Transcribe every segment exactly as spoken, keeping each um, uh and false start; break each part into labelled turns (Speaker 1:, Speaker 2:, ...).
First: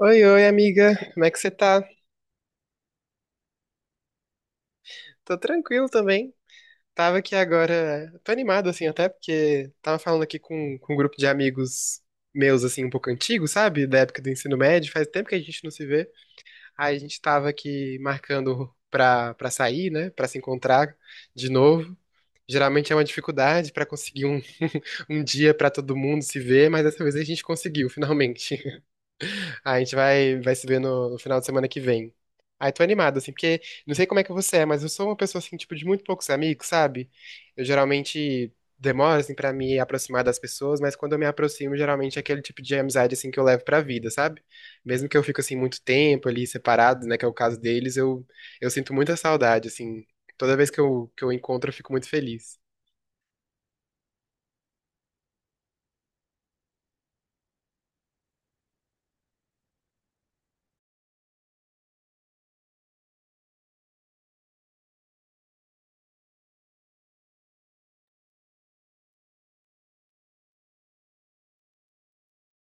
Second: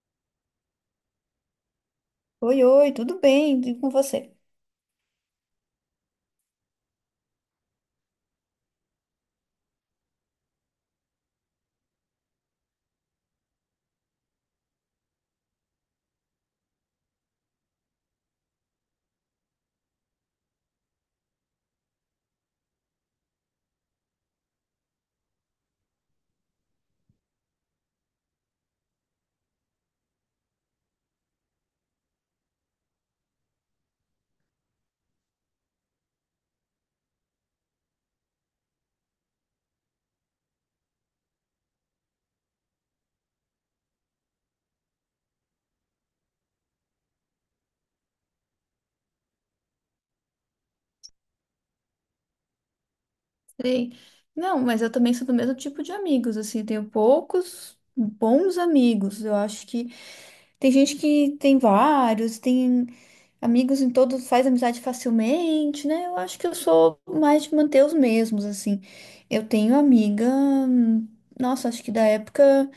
Speaker 1: Oi, oi, amiga. Como é que você tá?
Speaker 2: Oi, oi, tudo bem? E com você?
Speaker 1: Tô tranquilo também. Tava aqui agora. Tô animado, assim, até porque tava falando aqui com, com um grupo de amigos meus, assim, um pouco antigos, sabe? Da época do ensino médio. Faz tempo que a gente não se vê. Aí a gente tava aqui marcando pra, pra sair, né? Pra se encontrar de novo. Geralmente é uma dificuldade pra conseguir um, um dia pra todo mundo se ver, mas dessa vez a gente conseguiu, finalmente. A gente vai, vai se ver no, no final de semana que vem. Ai, tô animado, assim, porque não sei como é que você é, mas eu sou uma pessoa, assim, tipo, de muito poucos amigos, sabe? Eu geralmente demoro, assim, pra me aproximar das pessoas, mas quando eu me aproximo, geralmente é aquele tipo de amizade, assim, que eu levo pra vida, sabe? Mesmo que eu fique, assim, muito tempo ali separado, né, que é o caso deles, eu, eu sinto muita saudade, assim. Toda vez que eu, que eu encontro, eu fico muito feliz.
Speaker 2: Sei. Não, mas eu também sou do mesmo tipo de amigos, assim, tenho poucos bons amigos. Eu acho que tem gente que tem vários, tem amigos em todos, faz amizade facilmente, né? Eu acho que eu sou mais de manter os mesmos, assim. Eu tenho amiga, hum, nossa, acho que da época,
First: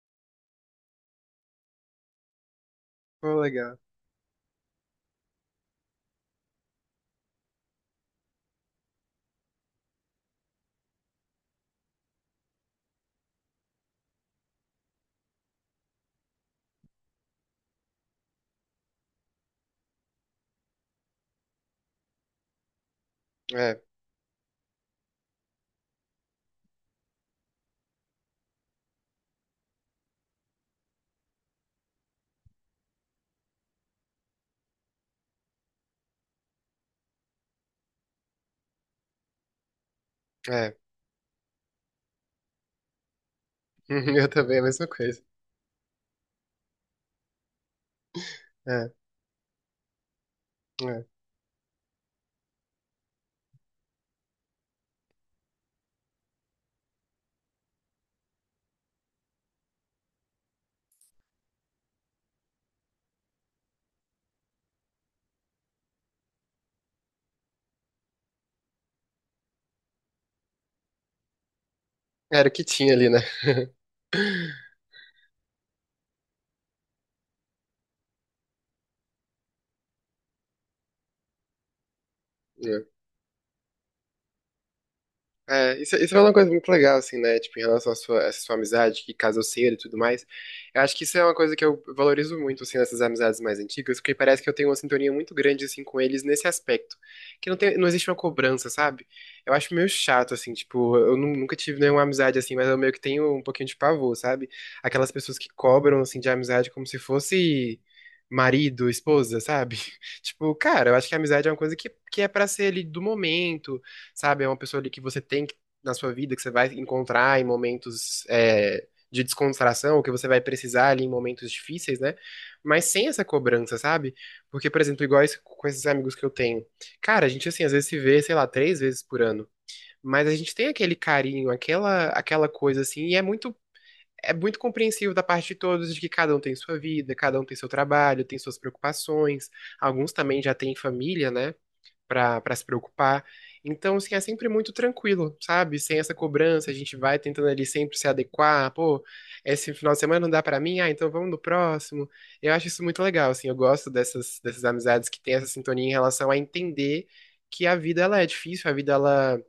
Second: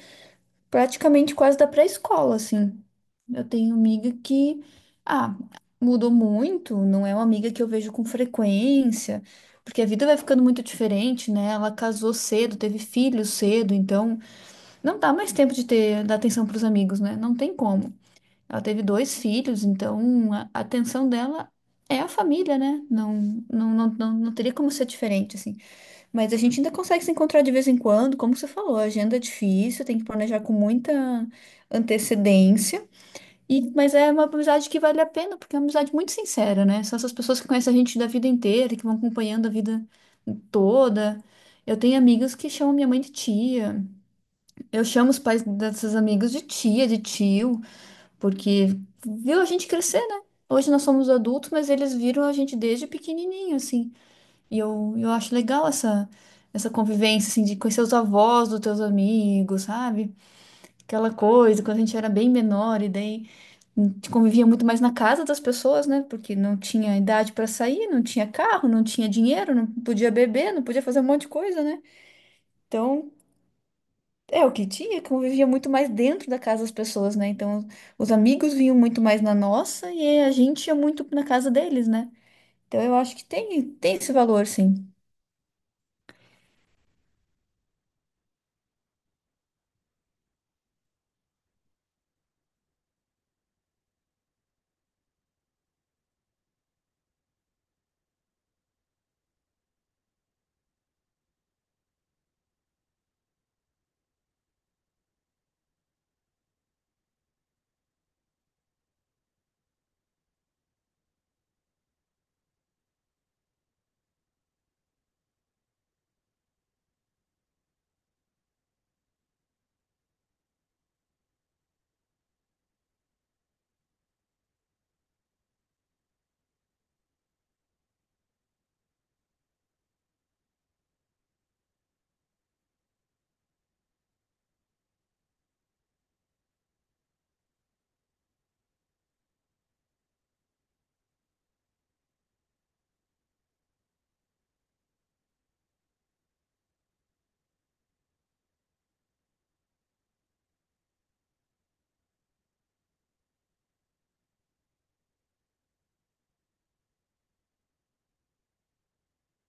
Speaker 2: praticamente quase da pré-escola, assim.
Speaker 1: Pô,
Speaker 2: Eu tenho
Speaker 1: legal.
Speaker 2: amiga que, ah, mudou muito, não é uma amiga que eu vejo com frequência, porque a vida vai ficando muito diferente, né? Ela casou cedo, teve filhos cedo, então não dá mais tempo de ter dar atenção para os amigos, né? Não tem como. Ela teve dois filhos, então a a atenção dela é a família, né? Não, não,
Speaker 1: É,
Speaker 2: não, não, não teria como ser diferente, assim. Mas a gente ainda consegue se encontrar de vez em quando, como você falou, a agenda é difícil, tem que planejar com muita antecedência. E, mas é uma amizade que vale a pena, porque é uma amizade muito sincera, né? São essas pessoas que conhecem a gente da vida inteira, que vão acompanhando a vida
Speaker 1: é.
Speaker 2: toda. Eu tenho amigas que chamam minha mãe de tia.
Speaker 1: Eu também, a
Speaker 2: Eu
Speaker 1: mesma
Speaker 2: chamo os
Speaker 1: coisa.
Speaker 2: pais dessas amigas de tia, de tio, porque
Speaker 1: É,
Speaker 2: viu a gente crescer, né? Hoje nós
Speaker 1: é.
Speaker 2: somos adultos, mas eles viram a gente desde pequenininho, assim. E eu, eu acho legal essa, essa convivência, assim, de conhecer os avós dos teus amigos, sabe? Aquela coisa, quando a gente era bem menor, e daí a gente convivia muito mais na casa das pessoas, né? Porque não tinha idade para sair, não tinha carro, não tinha dinheiro, não podia beber, não podia fazer um monte de coisa, né?
Speaker 1: Era o que tinha ali,
Speaker 2: Então,
Speaker 1: né?
Speaker 2: é o que tinha, convivia muito mais dentro da casa das pessoas, né? Então, os amigos vinham muito mais na nossa e a gente ia muito na casa deles, né? Então,
Speaker 1: É.
Speaker 2: eu acho que tem, tem esse valor, sim.
Speaker 1: É, isso, isso é uma coisa muito legal, assim, né? Tipo, em relação à sua, essa sua amizade, que casalceira e tudo mais. Eu acho que isso é uma coisa que eu valorizo muito, assim, nessas amizades mais antigas, porque parece que eu tenho uma sintonia muito grande, assim, com eles nesse aspecto. Que não tem, não existe uma cobrança, sabe? Eu acho meio chato, assim, tipo, eu nu- nunca tive nenhuma amizade assim, mas eu meio que tenho um pouquinho de pavor, sabe? Aquelas pessoas que cobram, assim, de amizade como se fosse marido, esposa, sabe? Tipo, cara, eu acho que a amizade é uma coisa que, que é pra ser ali do momento sabe? É uma pessoa ali que você tem que- na sua vida, que você vai encontrar em momentos é, de descontração, ou que você vai precisar ali em momentos difíceis, né? Mas sem essa cobrança, sabe? Porque, por exemplo, igual esse- com esses amigos que eu tenho. Cara, a gente, assim, às vezes se vê, sei lá, três vezes por ano. Mas a gente tem aquele carinho, aquela, aquela coisa, assim, e é muito. É muito compreensível da parte de todos de que cada um tem sua vida, cada um tem seu trabalho, tem suas preocupações. Alguns também já têm família, né? pra, pra se preocupar. Então, assim, é sempre muito tranquilo, sabe? Sem essa cobrança, a gente vai tentando ali sempre se adequar. Pô, esse final de semana não dá pra mim, ah, então vamos no próximo. Eu acho isso muito legal, assim, eu gosto dessas, dessas amizades que têm essa sintonia em relação a entender que a vida, ela é difícil, a vida, ela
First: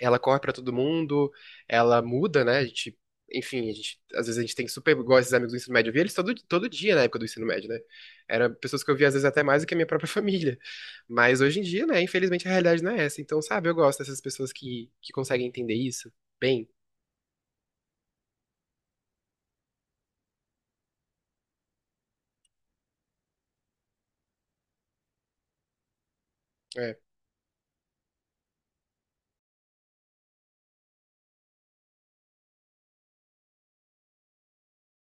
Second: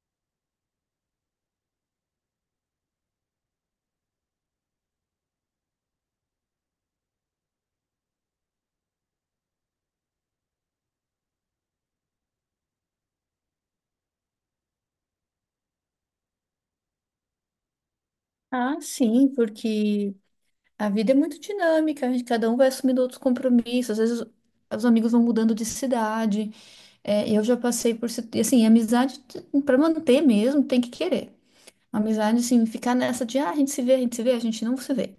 Speaker 1: ela corre pra todo mundo, ela muda, né? A gente, enfim, a gente, às vezes a gente tem super, igual esses amigos do ensino médio, eu via eles todo, todo dia na época do ensino médio, né? Eram pessoas que eu via às vezes até mais do que a minha própria família. Mas hoje em dia, né, infelizmente a realidade não é essa. Então, sabe, eu gosto dessas pessoas que, que conseguem entender isso bem.
Speaker 2: Ah, sim, porque a vida é muito dinâmica, cada um vai assumindo outros compromissos, às vezes os os amigos vão mudando de cidade.
Speaker 1: É.
Speaker 2: É, eu já passei por situ- e, assim, amizade para manter mesmo tem que querer. Amizade assim, ficar nessa de ah, a gente se vê, a gente se vê, a gente não se vê.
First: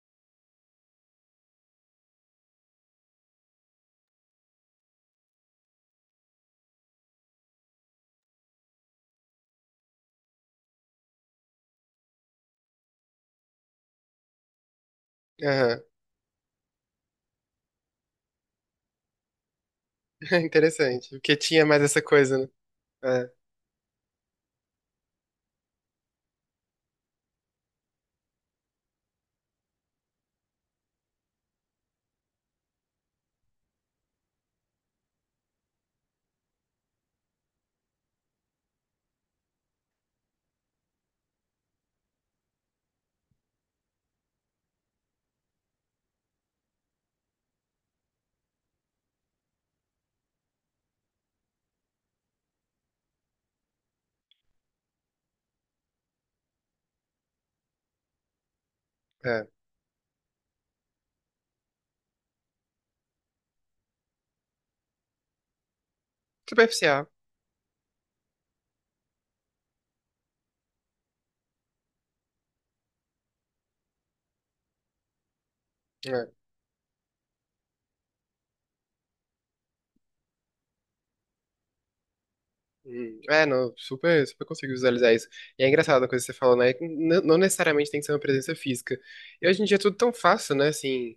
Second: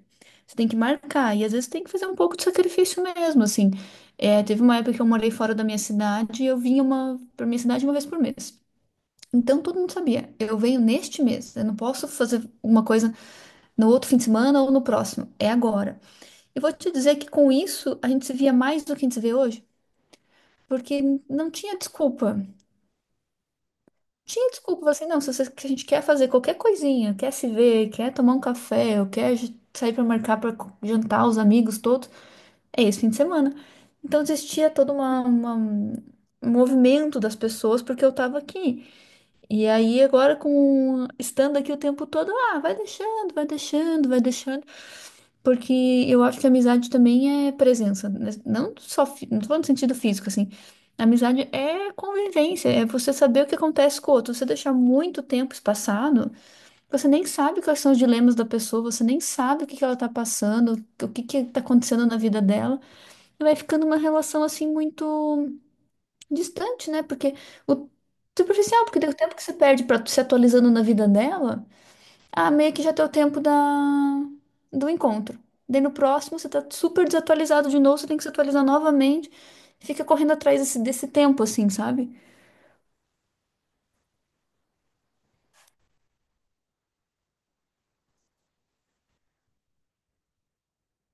Speaker 2: Você tem que marcar e às vezes tem que fazer um pouco de sacrifício mesmo, assim. É, teve uma época que eu morei fora da minha cidade e eu vinha uma para minha cidade uma vez por mês. Então todo mundo sabia, eu venho neste mês, eu não posso fazer uma coisa no outro fim de semana ou no próximo, é
Speaker 1: Aham.
Speaker 2: agora. Eu vou te dizer que com isso a gente se via mais do que a gente se vê hoje, porque
Speaker 1: Interessante. Porque
Speaker 2: não
Speaker 1: tinha
Speaker 2: tinha
Speaker 1: mais essa coisa, né?
Speaker 2: desculpa. Tinha desculpa, assim, não, se você, que a gente quer fazer qualquer coisinha, quer se ver, quer tomar um café, ou quer j- sair para marcar para jantar os amigos todos, é esse fim de semana. Então existia todo uma, uma- um movimento das pessoas porque eu estava aqui. E aí agora com estando aqui o tempo todo, ah, vai deixando, vai deixando, vai deixando. Porque eu acho que amizade também é presença, né? Não só, fi- não tô falando no sentido físico, assim. Amizade é convivência, é você saber o que acontece com o outro. Você deixar muito tempo espaçado, você nem sabe quais são os dilemas da pessoa, você nem
Speaker 1: É, é.
Speaker 2: sabe o que que ela tá passando, o que que tá acontecendo na vida dela. E vai ficando uma relação, assim, muito distante, né?
Speaker 1: Superficial.
Speaker 2: Porque o superficial, porque deu tempo que você perde pra se atualizando na vida dela. Ah, meio que já deu tempo da... do encontro. Daí no
Speaker 1: É.
Speaker 2: próximo você tá super desatualizado de novo, você tem que se atualizar novamente. Fica correndo atrás desse, desse tempo, assim, sabe?
Speaker 1: Hum, É, não, super, super consigo visualizar isso. E é engraçado a coisa que você falou, né? que n- Não necessariamente tem que ser uma presença física. E hoje em dia é tudo tão fácil, né? Assim,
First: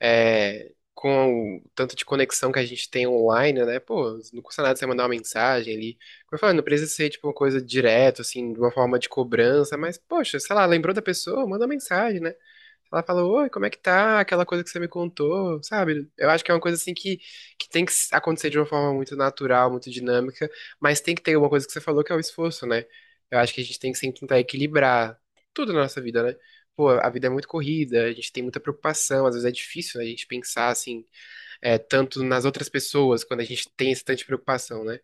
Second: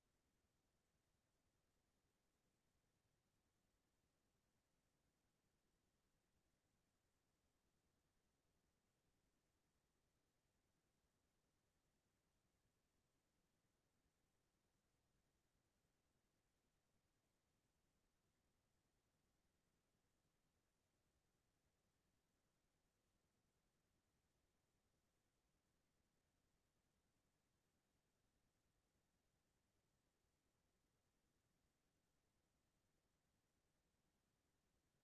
Speaker 1: é, com o tanto de conexão que a gente tem online, né? Pô, não custa nada você mandar uma mensagem ali. Como eu falei, não precisa ser, tipo, uma coisa direto, assim, de uma forma de cobrança, mas, poxa, sei lá, lembrou da pessoa, manda uma mensagem, né? Ela fala, oi, como é que tá? Aquela coisa que você me contou, sabe? Eu acho que é uma coisa assim que, que tem que acontecer de uma forma muito natural, muito dinâmica, mas tem que ter uma coisa que você falou que é o esforço, né? Eu acho que a gente tem que sempre tentar equilibrar tudo na nossa vida, né? Pô, a vida é muito corrida, a gente tem muita preocupação, às vezes é difícil, né, a gente pensar assim é, tanto nas outras pessoas, quando a gente tem essa tanta preocupação, né?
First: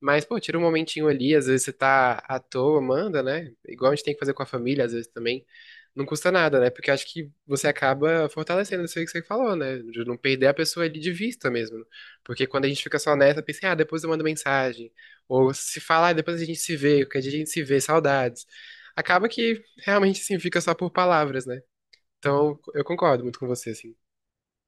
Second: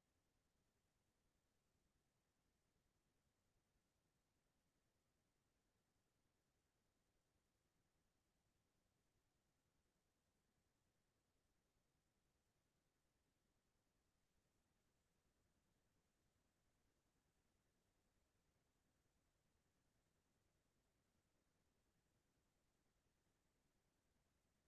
Speaker 1: Mas, pô, tira um momentinho ali, às vezes você tá à toa, manda, né? Igual a gente tem que fazer com a família, às vezes também. Não custa nada, né? Porque eu acho que você acaba fortalecendo isso aí que você falou, né? De não perder a pessoa ali de vista mesmo. Porque quando a gente fica só nessa, pensa, ah, depois eu mando mensagem. Ou se fala, ah, depois a gente se vê, qualquer dia a gente se vê, saudades. Acaba que realmente, assim, fica só por palavras, né? Então, eu concordo muito com você, assim.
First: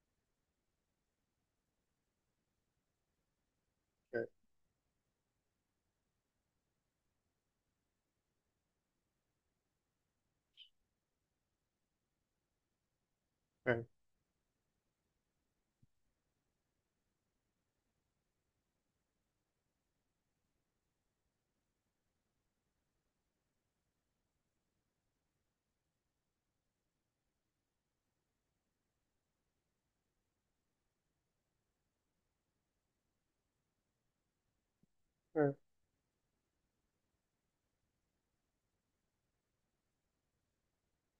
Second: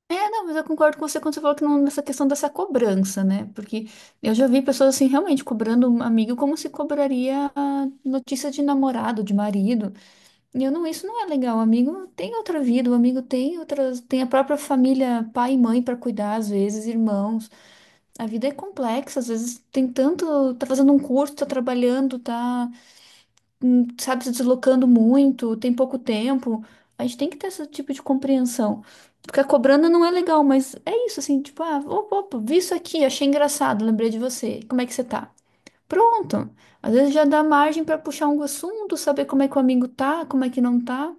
Speaker 2: É, não, mas eu concordo com você quando você falou que não, nessa questão dessa cobrança, né? Porque
Speaker 1: É,
Speaker 2: eu já vi pessoas, assim, realmente cobrando um amigo como se cobraria a notícia de namorado, de marido. E eu não, isso não é legal. O amigo tem outra vida, o amigo tem
Speaker 1: é,
Speaker 2: outras, tem a própria família, pai e mãe para cuidar, às vezes, irmãos. A vida é complexa, às vezes tem tanto, tá fazendo um curso, tá trabalhando, tá, hum, sabe, se deslocando muito, tem pouco tempo. A gente tem que ter esse tipo de compreensão. Ficar cobrando não é legal, mas é isso, assim, tipo, ah, opa, opa, vi isso aqui, achei engraçado, lembrei de você. Como é que você tá?
Speaker 1: é.
Speaker 2: Pronto. Às vezes já dá margem pra puxar um assunto, saber como é que o amigo tá, como é que não tá.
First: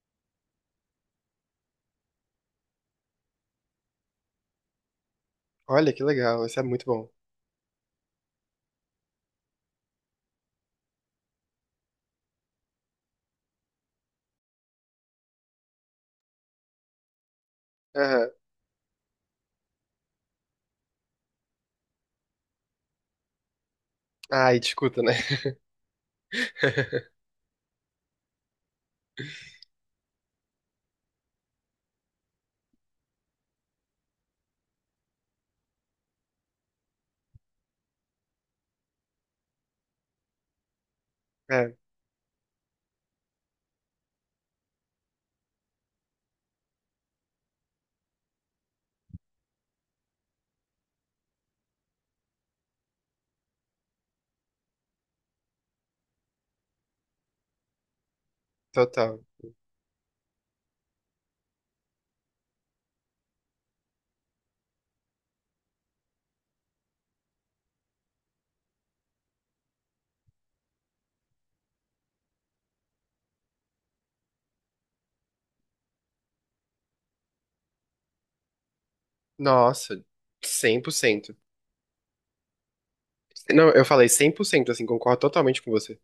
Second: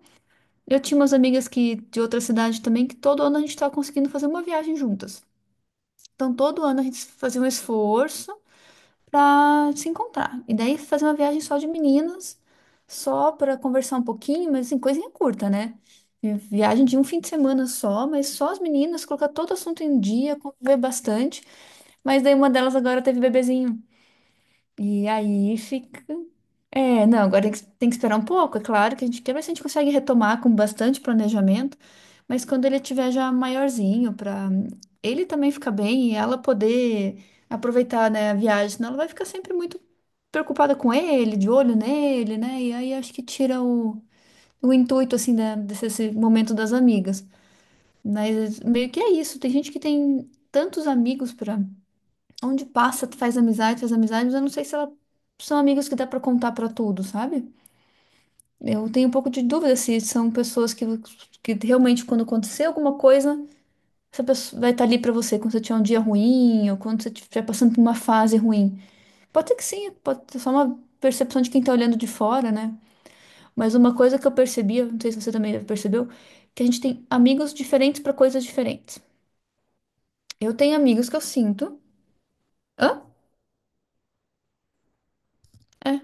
Speaker 2: Eu tinha umas amigas que de outra cidade também que todo ano a gente tava conseguindo fazer uma viagem juntas.
Speaker 1: Olha que
Speaker 2: Então
Speaker 1: legal, isso é
Speaker 2: todo ano a
Speaker 1: muito
Speaker 2: gente
Speaker 1: bom.
Speaker 2: fazia um esforço para se encontrar. E daí fazer uma viagem só de meninas, só para conversar um pouquinho, mas assim, coisinha curta, né? Vi- Viagem de um fim de semana só, mas
Speaker 1: Aham.
Speaker 2: só as meninas, colocar todo assunto em dia, conviver bastante. Mas daí uma delas agora teve bebezinho.
Speaker 1: Ai, discuta,
Speaker 2: E
Speaker 1: né?
Speaker 2: aí fica. É, não, agora tem que tem que esperar um pouco, é claro que a gente quer ver se a gente consegue retomar com bastante planejamento, mas quando ele tiver já maiorzinho, para ele também ficar bem e ela poder aproveitar, né, a viagem, senão ela vai ficar sempre muito preocupada com ele, de
Speaker 1: É,
Speaker 2: olho nele, né? E aí acho que tira o, o intuito, assim, da- desse esse momento das amigas. Mas meio que é isso, tem gente que tem tantos amigos para onde passa, tu faz amizade, faz amizade, mas eu não sei se ela são amigos que dá pra contar pra tudo, sabe? Eu tenho um
Speaker 1: total.
Speaker 2: pouco de dúvida se são pessoas que, que realmente, quando acontecer alguma coisa, essa pessoa vai estar ali pra você quando você tiver um dia ruim ou quando você estiver passando por uma fase ruim. Pode ser que sim, pode ser só uma percepção de quem tá olhando de fora, né? Mas uma coisa que eu percebi, não sei se você também percebeu, que a gente tem amigos diferentes pra coisas diferentes.
Speaker 1: Nossa,
Speaker 2: Eu tenho
Speaker 1: cem por
Speaker 2: amigos que eu
Speaker 1: cento.
Speaker 2: sinto. Hã?
Speaker 1: Não, eu falei cem por cento, assim, concordo totalmente com você.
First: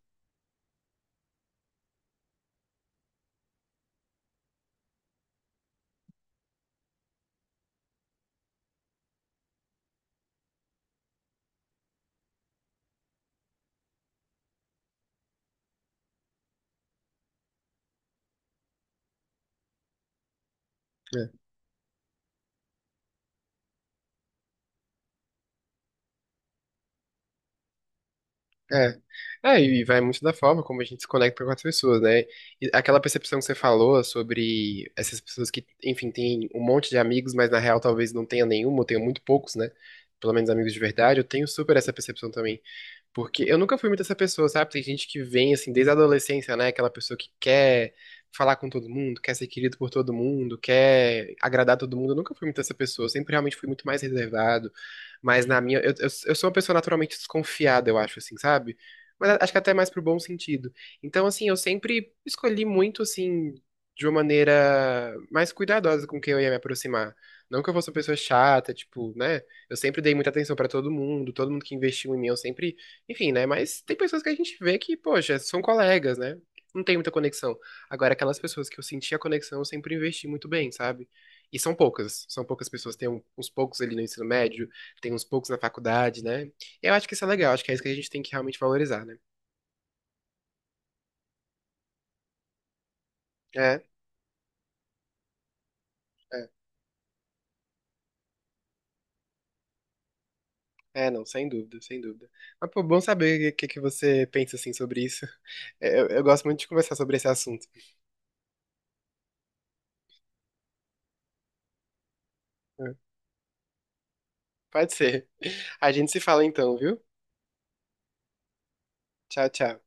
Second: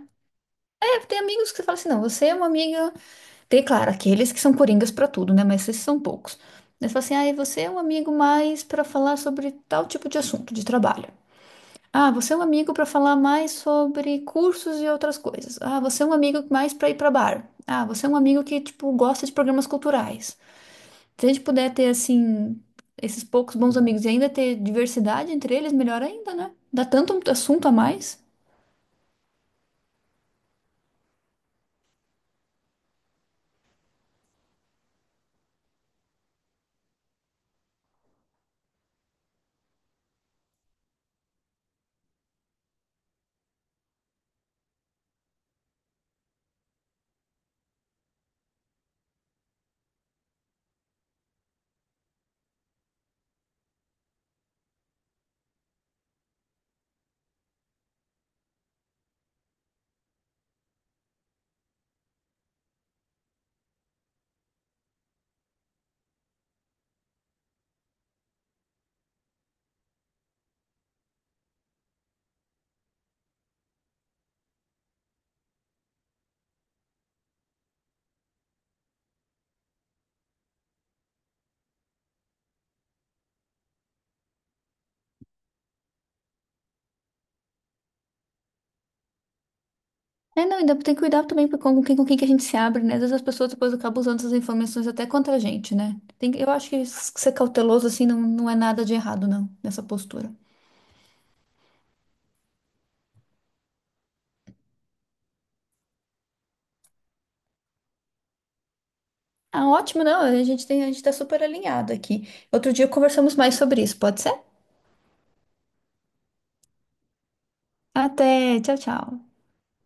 Speaker 2: É, tem amigos que você fala assim, não, você é uma amiga. Tem, claro, aqueles que são coringas pra tudo, né? Mas esses são poucos. Eles falam assim: ah, e você é um amigo mais pra falar sobre tal tipo de assunto de trabalho. Ah, você é um amigo pra falar mais sobre cursos e outras coisas. Ah, você é um amigo mais pra ir pra bar. Ah, você é um amigo que, tipo, gosta de programas culturais. Se
Speaker 1: É.
Speaker 2: a gente puder ter, assim, esses poucos bons amigos e ainda ter diversidade entre eles, melhor ainda, né? Dá tanto assunto a mais.
Speaker 1: É. É, e vai muito da forma como a gente se conecta com as pessoas, né? E aquela percepção que você falou sobre essas pessoas que, enfim, têm um monte de amigos, mas na real talvez não tenha nenhum, ou tenha muito poucos, né? Pelo menos amigos de verdade, eu tenho super essa percepção também. Porque eu nunca fui muito essa pessoa, sabe? Tem gente que vem, assim, desde a adolescência, né? Aquela pessoa que quer falar com todo mundo, quer ser querido por todo mundo, quer agradar todo mundo. Eu nunca fui muito essa pessoa. Eu sempre realmente fui muito mais reservado. Mas na minha. Eu, eu, eu sou uma pessoa naturalmente desconfiada, eu acho, assim, sabe? Mas a- acho que até mais pro bom sentido. Então, assim, eu sempre escolhi muito, assim, de uma maneira mais cuidadosa com quem eu ia me aproximar. Não que eu fosse uma pessoa chata, tipo, né? Eu sempre dei muita atenção pra todo mundo, todo mundo que investiu em mim, eu sempre enfim, né? Mas tem pessoas que a gente vê que, poxa, são colegas, né? Não tem muita conexão. Agora, aquelas pessoas que eu senti a conexão, eu sempre investi muito bem, sabe? E são poucas. São poucas pessoas. Tem um- uns poucos ali no ensino médio, tem uns poucos na faculdade, né? Eu acho que isso é legal. Acho que é isso que a gente tem que realmente valorizar, né?
Speaker 2: É, não, ainda tem que cuidar também com com quem, com quem que a gente se abre, né? Às vezes as pessoas depois
Speaker 1: É,
Speaker 2: acabam usando essas informações até contra a gente, né? Tem, que- eu
Speaker 1: é.
Speaker 2: acho que s- ser cauteloso, assim, não, não é nada de errado, não, nessa postura.
Speaker 1: É, não, sem dúvida, sem dúvida. Mas, pô, bom saber o que, que você pensa, assim, sobre isso. Eu, eu gosto muito de conversar sobre esse assunto.
Speaker 2: Ah, ótimo, não, a gente tem, a gente tá super alinhado aqui. Outro
Speaker 1: É,
Speaker 2: dia conversamos mais sobre isso, pode ser?
Speaker 1: pode ser. A gente se fala então, viu?
Speaker 2: Até, tchau, tchau.
Speaker 1: Tchau, tchau.